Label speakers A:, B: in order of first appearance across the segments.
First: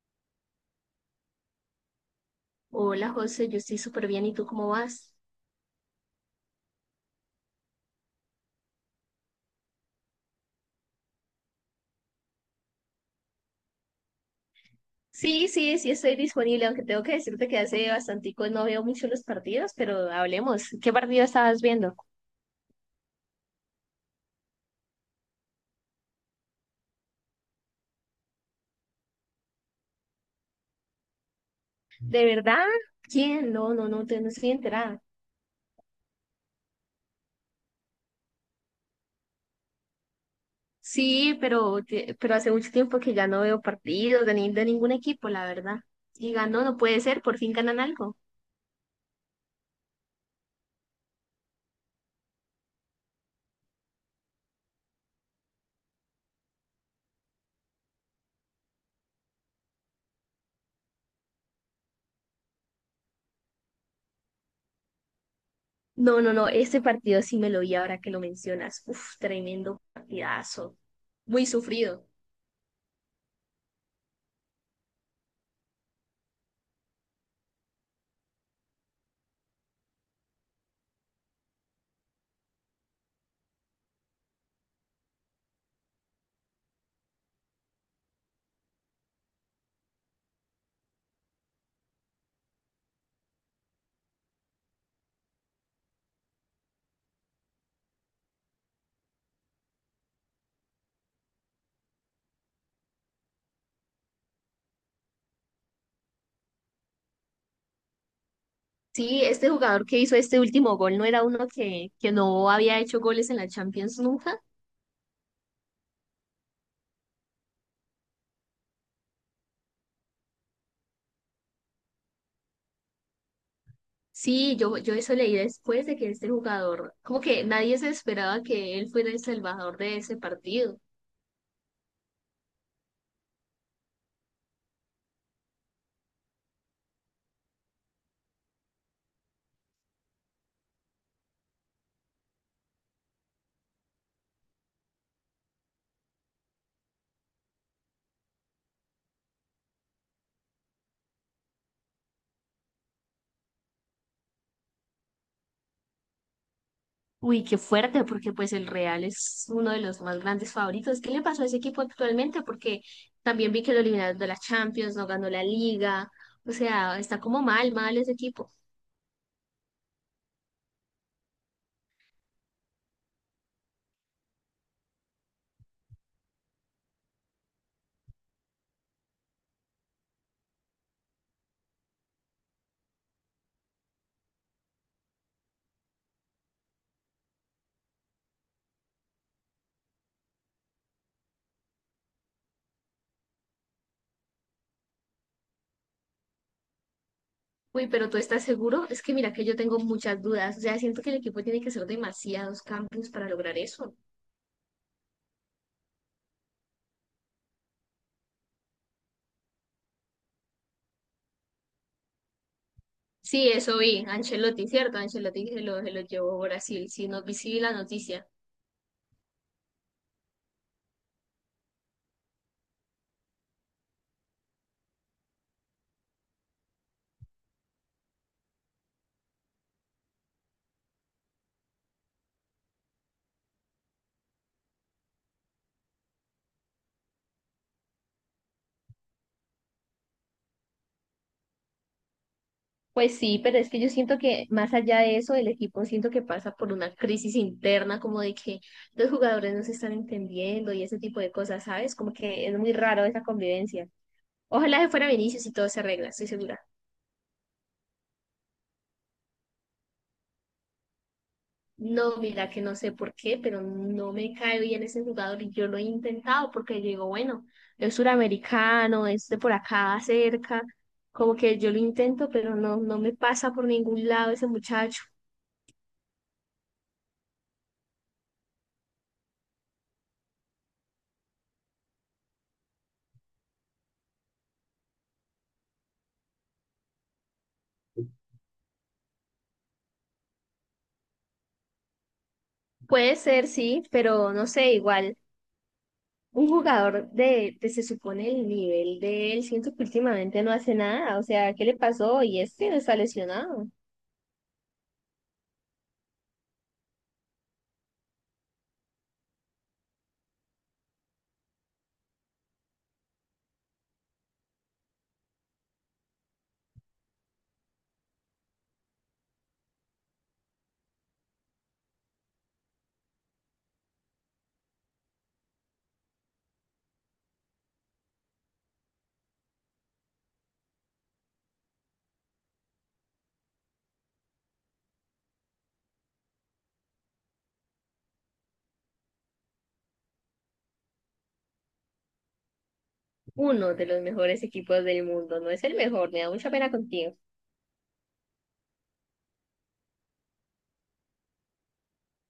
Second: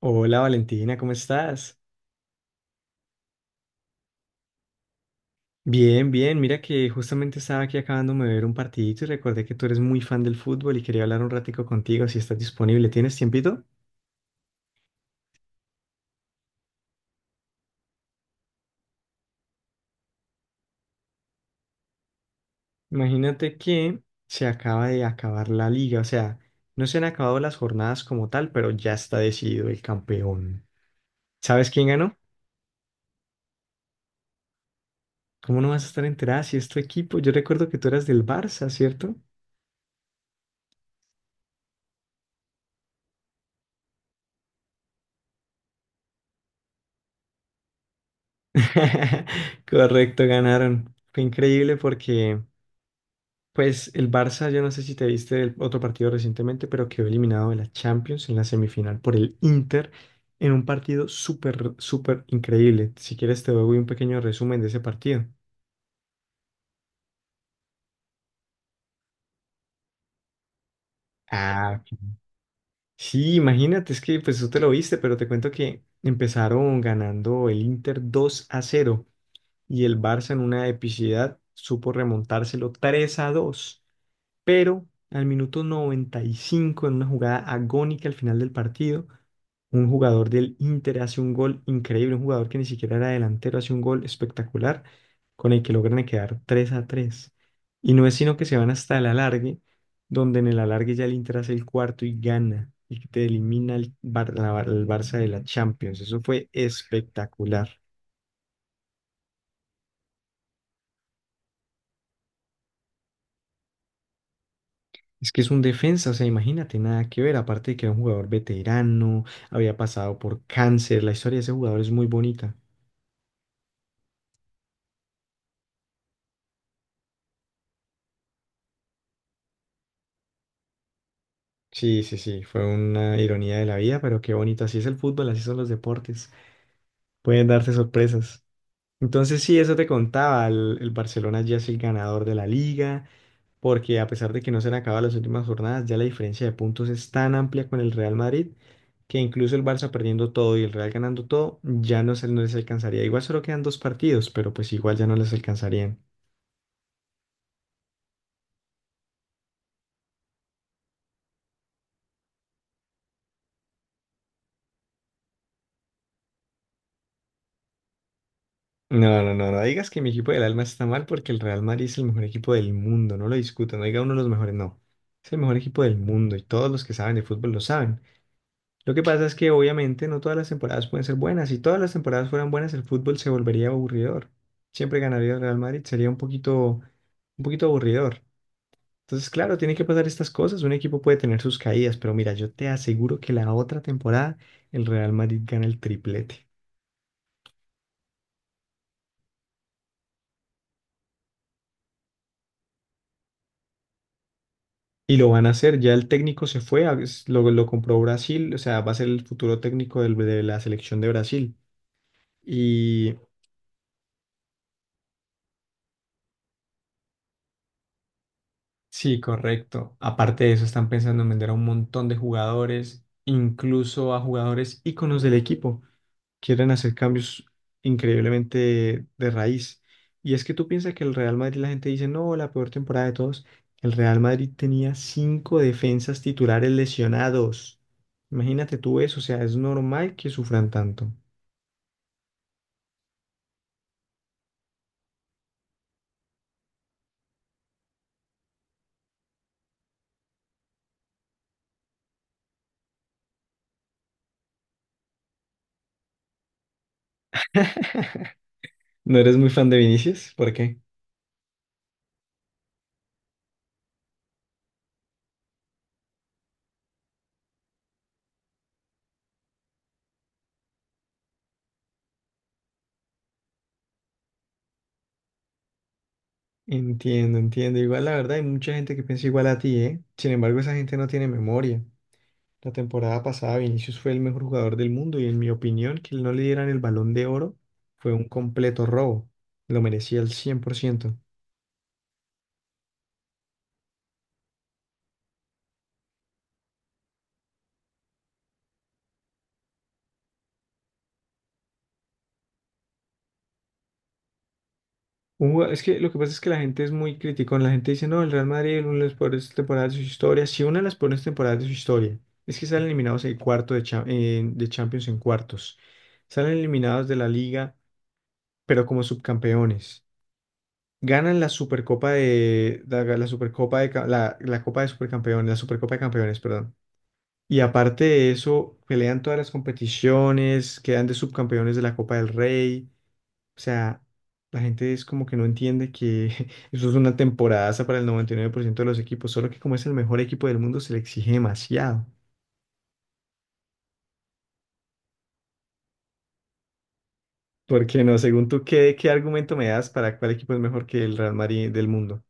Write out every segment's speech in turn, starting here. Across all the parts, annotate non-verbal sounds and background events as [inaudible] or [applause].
A: Hola Valentina, ¿cómo estás?
B: Hola José, yo estoy súper bien. ¿Y tú cómo vas?
A: Bien, bien, mira que justamente estaba aquí acabándome de ver un partidito y recordé que tú eres muy fan del fútbol y quería hablar un ratico contigo si estás disponible. ¿Tienes tiempito?
B: Sí, sí, sí estoy disponible, aunque tengo que decirte que hace bastantico no veo mucho los partidos, pero hablemos. ¿Qué partido estabas viendo?
A: Imagínate que se acaba de acabar la liga, o sea, no se han acabado las jornadas como tal, pero ya está decidido el campeón. ¿Sabes quién ganó?
B: ¿De verdad? ¿Quién? No, no, no, no estoy enterada.
A: ¿Cómo no vas a estar enterada si es tu equipo? Yo recuerdo que tú eras del Barça, ¿cierto?
B: Sí, pero, pero hace mucho tiempo que ya no veo partidos de, ni- de ningún equipo, la verdad. Y ganó, no puede ser, por fin ganan algo.
A: [laughs] Correcto, ganaron. Fue increíble porque, pues, el Barça, yo no sé si te viste el otro partido recientemente, pero quedó eliminado de la Champions en la semifinal por el Inter en un partido súper, súper increíble. Si quieres te doy un pequeño resumen de ese partido.
B: No, no, no, este partido sí me lo vi ahora que lo mencionas. Uf, tremendo partidazo. Muy
A: Ah, ok.
B: sufrido.
A: Sí, imagínate, es que pues tú te lo viste, pero te cuento que empezaron ganando el Inter 2-0 y el Barça en una epicidad supo remontárselo 3-2. Pero al minuto 95 en una jugada agónica al final del partido, un jugador del Inter hace un gol increíble, un jugador que ni siquiera era delantero, hace un gol espectacular, con el que logran quedar 3-3. Y no es sino que se van hasta el alargue, donde en el alargue ya el Inter hace el cuarto y gana, y te elimina el Barça de la Champions. Eso fue espectacular.
B: Sí, este jugador que hizo este último gol no era uno que no había hecho goles en la Champions nunca.
A: Es que es un defensa, o sea, imagínate, nada que ver, aparte de que era un jugador veterano, había pasado por cáncer, la historia de ese jugador es muy bonita.
B: Sí, yo eso leí después de que este jugador, como que nadie se esperaba que él fuera el salvador de ese partido.
A: Sí, sí, sí, fue una ironía de la vida, pero qué bonito, así es el fútbol, así son los deportes, pueden darse sorpresas. Entonces sí, eso te contaba, el Barcelona ya es el ganador de la liga, porque a pesar de que no se han acabado las últimas jornadas, ya la diferencia de puntos es tan amplia con el Real Madrid que incluso el Barça perdiendo todo y el Real ganando todo, ya no les alcanzaría. Igual solo quedan dos partidos, pero pues igual ya no les alcanzarían.
B: Uy, qué fuerte, porque pues el Real es uno de los más grandes favoritos. ¿Qué le pasó a ese equipo actualmente? Porque también vi que lo eliminaron de la Champions, no ganó la Liga. O sea, está como mal, mal ese equipo.
A: No, no, no, no digas que mi equipo del alma está mal porque el Real Madrid es el mejor equipo del mundo, no lo discuto, no diga uno de los mejores, no. Es el mejor equipo del mundo y todos los que saben de fútbol lo saben. Lo que pasa es que obviamente no todas las temporadas pueden ser buenas. Si todas las temporadas fueran buenas, el fútbol se volvería aburridor. Siempre ganaría el Real Madrid, sería un poquito aburridor. Entonces, claro, tiene que pasar estas cosas. Un equipo puede tener sus caídas, pero mira, yo te aseguro que la otra temporada el Real Madrid gana el triplete.
B: Uy, pero ¿tú estás seguro? Es que mira que yo tengo muchas dudas. O sea, siento que el equipo tiene que hacer demasiados cambios para lograr eso.
A: Y lo van a hacer, ya el técnico se fue, lo compró Brasil, o sea, va a ser el futuro técnico de la selección de Brasil.
B: Sí, eso vi. Ancelotti, ¿cierto? Ancelotti se lo llevó a Brasil. Sí, no vi, sí vi la noticia.
A: Sí, correcto. Aparte de eso, están pensando en vender a un montón de jugadores, incluso a jugadores íconos del equipo. Quieren hacer cambios increíblemente de raíz. Y es que tú piensas que el Real Madrid, la gente dice, no, la peor temporada de todos. El Real Madrid tenía cinco defensas titulares lesionados. Imagínate tú eso, o sea, es normal que sufran tanto.
B: Pues sí, pero es que yo siento que más allá de eso, el equipo siento que pasa por una crisis interna, como de que los jugadores no se están entendiendo y ese tipo de cosas, ¿sabes? Como que es muy raro esa convivencia. Ojalá se fuera Vinicius y todo se arregla, estoy segura.
A: ¿No eres muy fan de Vinicius? ¿Por qué?
B: No, mira que no sé por qué, pero no me cae bien ese jugador y yo lo he intentado porque yo digo, bueno, es suramericano, es de por acá cerca, como que yo lo intento, pero no, no me pasa por ningún lado ese muchacho.
A: Entiendo, entiendo. Igual la verdad hay mucha gente que piensa igual a ti, ¿eh? Sin embargo, esa gente no tiene memoria. La temporada pasada Vinicius fue el mejor jugador del mundo y en mi opinión que no le dieran el Balón de Oro fue un completo robo. Lo merecía al 100%.
B: Puede ser, sí, pero no sé, igual un jugador de se supone el nivel de él, siento que últimamente no hace nada, o sea, ¿qué le pasó? Y este no está lesionado.
A: Es que lo que pasa es que la gente es muy crítica. La gente dice, no, el Real Madrid es una de las peores temporadas de su historia. Si una de las peores temporadas de su historia es que salen eliminados en cuarto de, cha- en- de Champions en cuartos. Salen eliminados de la Liga, pero como subcampeones. Ganan la Supercopa de ca- la, la Copa de Supercampeones, la Supercopa de Campeones, perdón. Y aparte de eso, pelean todas las competiciones, quedan de subcampeones de la Copa del Rey. O sea, la gente es como que no entiende que [laughs] eso es una temporadaza para el 99% de los equipos, solo que como es el mejor equipo del mundo se le exige demasiado.
B: Uno de los mejores equipos del mundo, no es el mejor, me da mucha pena contigo.
A: Porque no, según tú, ¿qué argumento me das para cuál equipo es mejor que el Real Madrid del mundo?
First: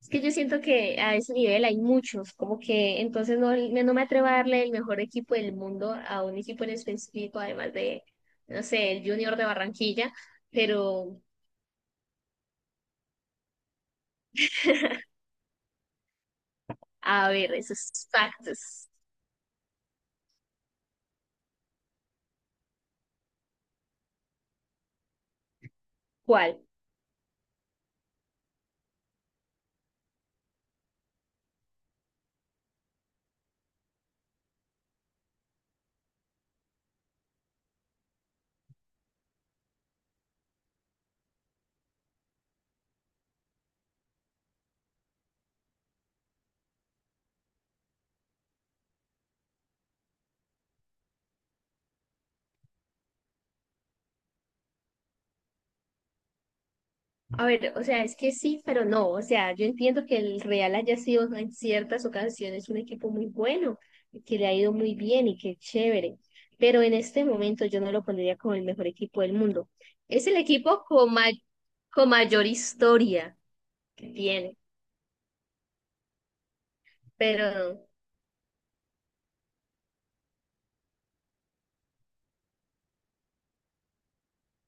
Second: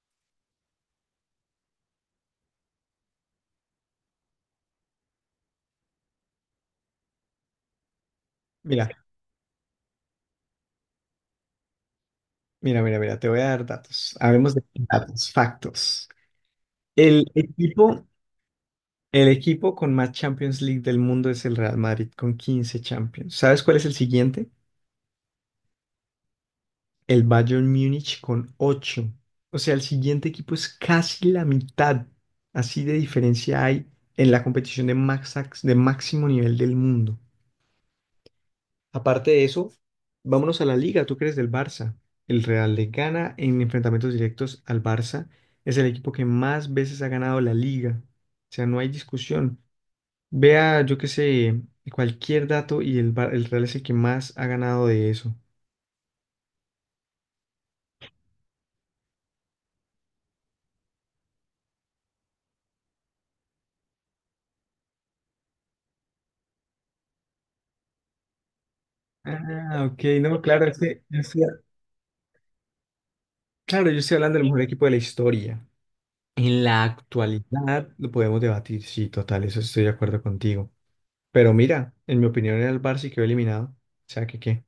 B: Es que yo siento que a ese nivel hay muchos, como que entonces no, no me atrevo a darle el mejor equipo del mundo a un equipo en específico, además de, no
A: Mira,
B: sé, el Junior de Barranquilla, pero
A: mira, mira, mira, te voy a dar datos. Hablemos de datos, factos.
B: a
A: El
B: ver,
A: equipo,
B: esos factos,
A: El equipo con más Champions League del mundo es el Real Madrid con 15 Champions. ¿Sabes cuál es el siguiente?
B: ¿cuál?
A: El Bayern Múnich con 8. O sea, el siguiente equipo es casi la mitad. Así de diferencia hay en la competición de máximo nivel del mundo. Aparte de eso, vámonos a la liga. ¿Tú crees del Barça? El Real le gana en enfrentamientos directos al Barça. Es el equipo que más veces ha ganado la liga. O sea, no hay discusión. Vea, yo qué sé, cualquier dato y el Real es el que más ha ganado de eso.
B: A ver, o sea, es que sí, pero no. O sea, yo entiendo que el Real haya sido en ciertas ocasiones un equipo muy bueno, que le ha ido muy bien y que es chévere. Pero en este momento yo no lo pondría como el mejor equipo del mundo.
A: Ah, ok,
B: Es el
A: no, claro, es
B: equipo
A: que
B: con mayor historia
A: claro, yo
B: que
A: estoy hablando del
B: tiene,
A: mejor equipo de la historia. En la
B: pero
A: actualidad lo podemos debatir, sí, total, eso estoy de acuerdo contigo. Pero mira, en mi opinión era el Barça y quedó eliminado. O sea, que qué.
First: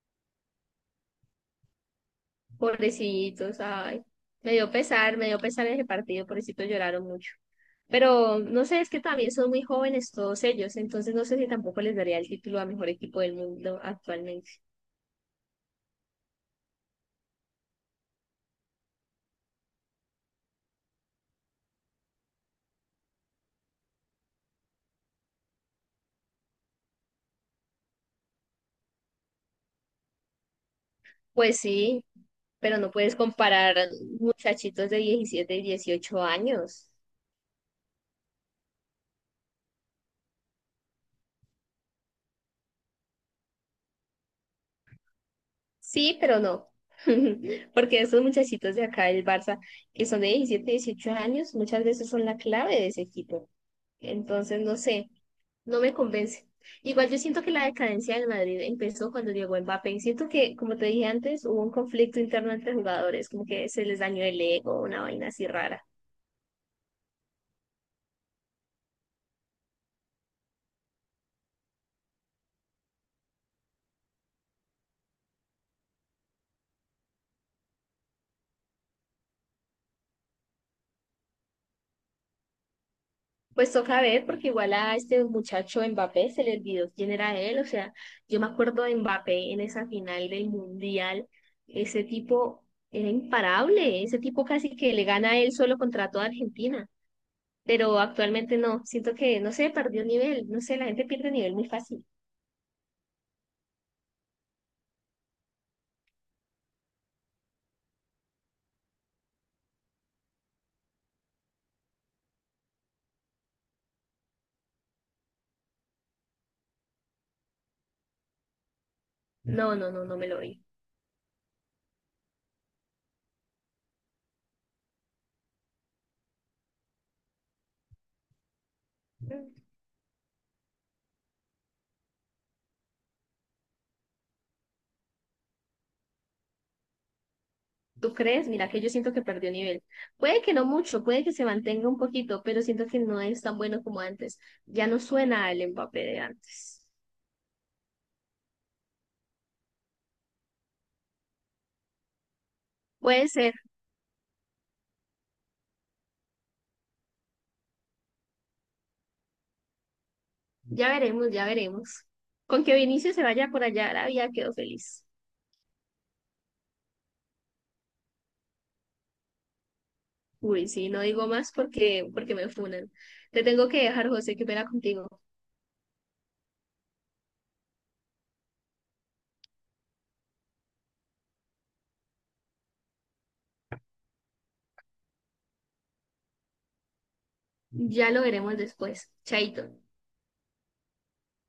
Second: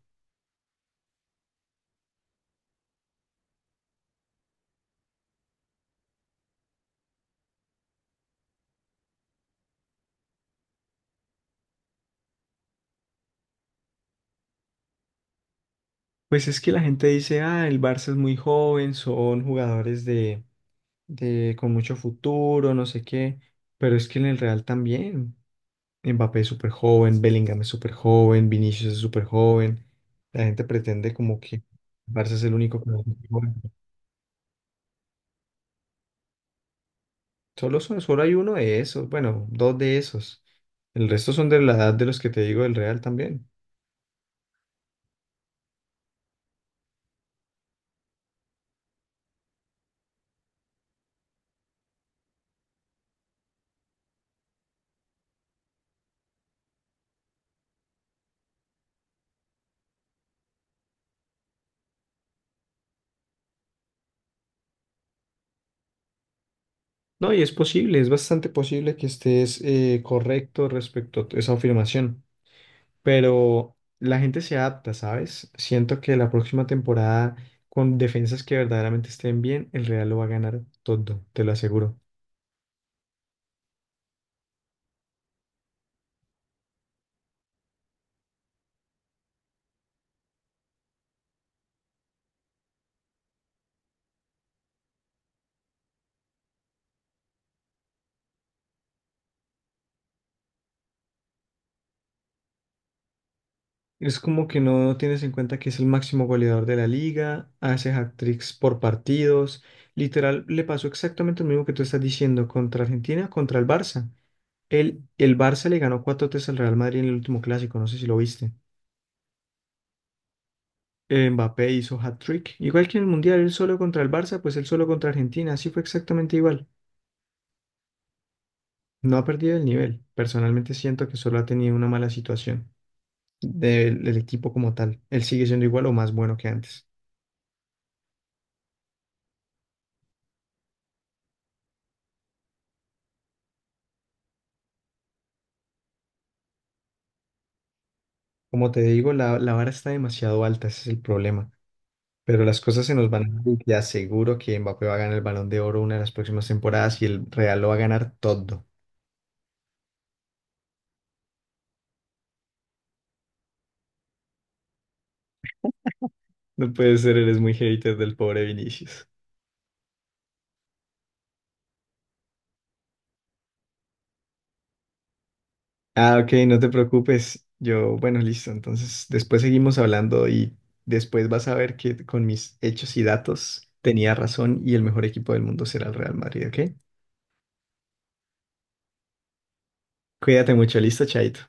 B: pobrecitos, ay. Me dio pesar ese partido, pobrecitos lloraron mucho. Pero no sé, es que también son muy jóvenes todos ellos, entonces no sé si tampoco les daría el título a mejor equipo del mundo actualmente.
A: Pues es que la gente dice, ah, el Barça es muy joven, son jugadores de con mucho futuro, no sé qué, pero es que en el Real también. Mbappé es súper joven, Bellingham es súper joven, Vinicius es súper joven. La gente pretende como
B: Pues
A: que
B: sí,
A: Barça es el
B: pero
A: único que
B: no
A: no es
B: puedes
A: joven.
B: comparar muchachitos de 17 y 18 años.
A: Solo hay uno de esos, bueno, dos de esos. El resto son de la edad de los que te digo del Real también.
B: Sí, pero no. [laughs] Porque esos muchachitos de acá del Barça, que son de 17 y 18 años, muchas veces son la clave de ese equipo. Entonces, no sé, no me convence. Igual yo siento que la decadencia del Madrid empezó cuando llegó Mbappé y siento que, como te dije antes, hubo un conflicto interno entre jugadores, como que se les dañó el ego, una vaina así rara.
A: No, y es posible, es bastante posible que estés correcto respecto a esa afirmación, pero la gente se adapta, ¿sabes? Siento que la próxima temporada, con defensas que verdaderamente estén bien, el Real lo va a ganar todo, te lo aseguro.
B: Pues toca ver, porque igual a este muchacho Mbappé se le olvidó quién era él, o sea, yo me acuerdo de Mbappé en esa final del Mundial, ese tipo era imparable, ese tipo casi que le gana a él solo contra toda Argentina. Pero actualmente no. Siento que, no sé, perdió nivel, no sé, la gente pierde nivel muy fácil.
A: Es como que no tienes en cuenta que es el máximo goleador de la liga, hace hat-tricks por partidos. Literal, le pasó exactamente lo mismo que tú estás diciendo contra Argentina, contra el Barça. El Barça le ganó cuatro 3 al Real Madrid en el último clásico, no sé si lo viste.
B: No, no, no, no me lo doy.
A: Mbappé hizo hat-trick. Igual que en el Mundial, él solo contra el Barça, pues él solo contra Argentina. Así fue exactamente igual. No ha perdido el nivel. Personalmente siento que solo ha tenido una mala situación del equipo como tal. Él sigue siendo igual o más bueno que antes.
B: ¿Tú crees? Mira que yo siento que perdió nivel. Puede que no mucho, puede que se mantenga un poquito, pero siento que no es tan bueno como antes. Ya no suena el Mbappé de antes.
A: Como te digo, la vara está demasiado alta, ese es el problema. Pero las cosas se nos van
B: Puede
A: a dar
B: ser,
A: y te aseguro que Mbappé va a ganar el Balón de Oro una de las próximas temporadas y el Real lo va a ganar todo.
B: ya veremos, ya veremos. Con que Vinicius se vaya por allá a Arabia, quedo feliz.
A: No puede ser, eres muy hater del pobre Vinicius.
B: Uy, sí, no digo más porque me funan. Te tengo que dejar, José, que pena contigo.
A: Ah, ok, no te preocupes. Yo, bueno, listo. Entonces, después seguimos hablando y después vas a ver que con mis hechos y datos tenía razón y el mejor equipo del mundo será el Real Madrid, ¿ok?
B: Ya lo veremos después. Chaito.
A: Cuídate mucho, listo, Chaito.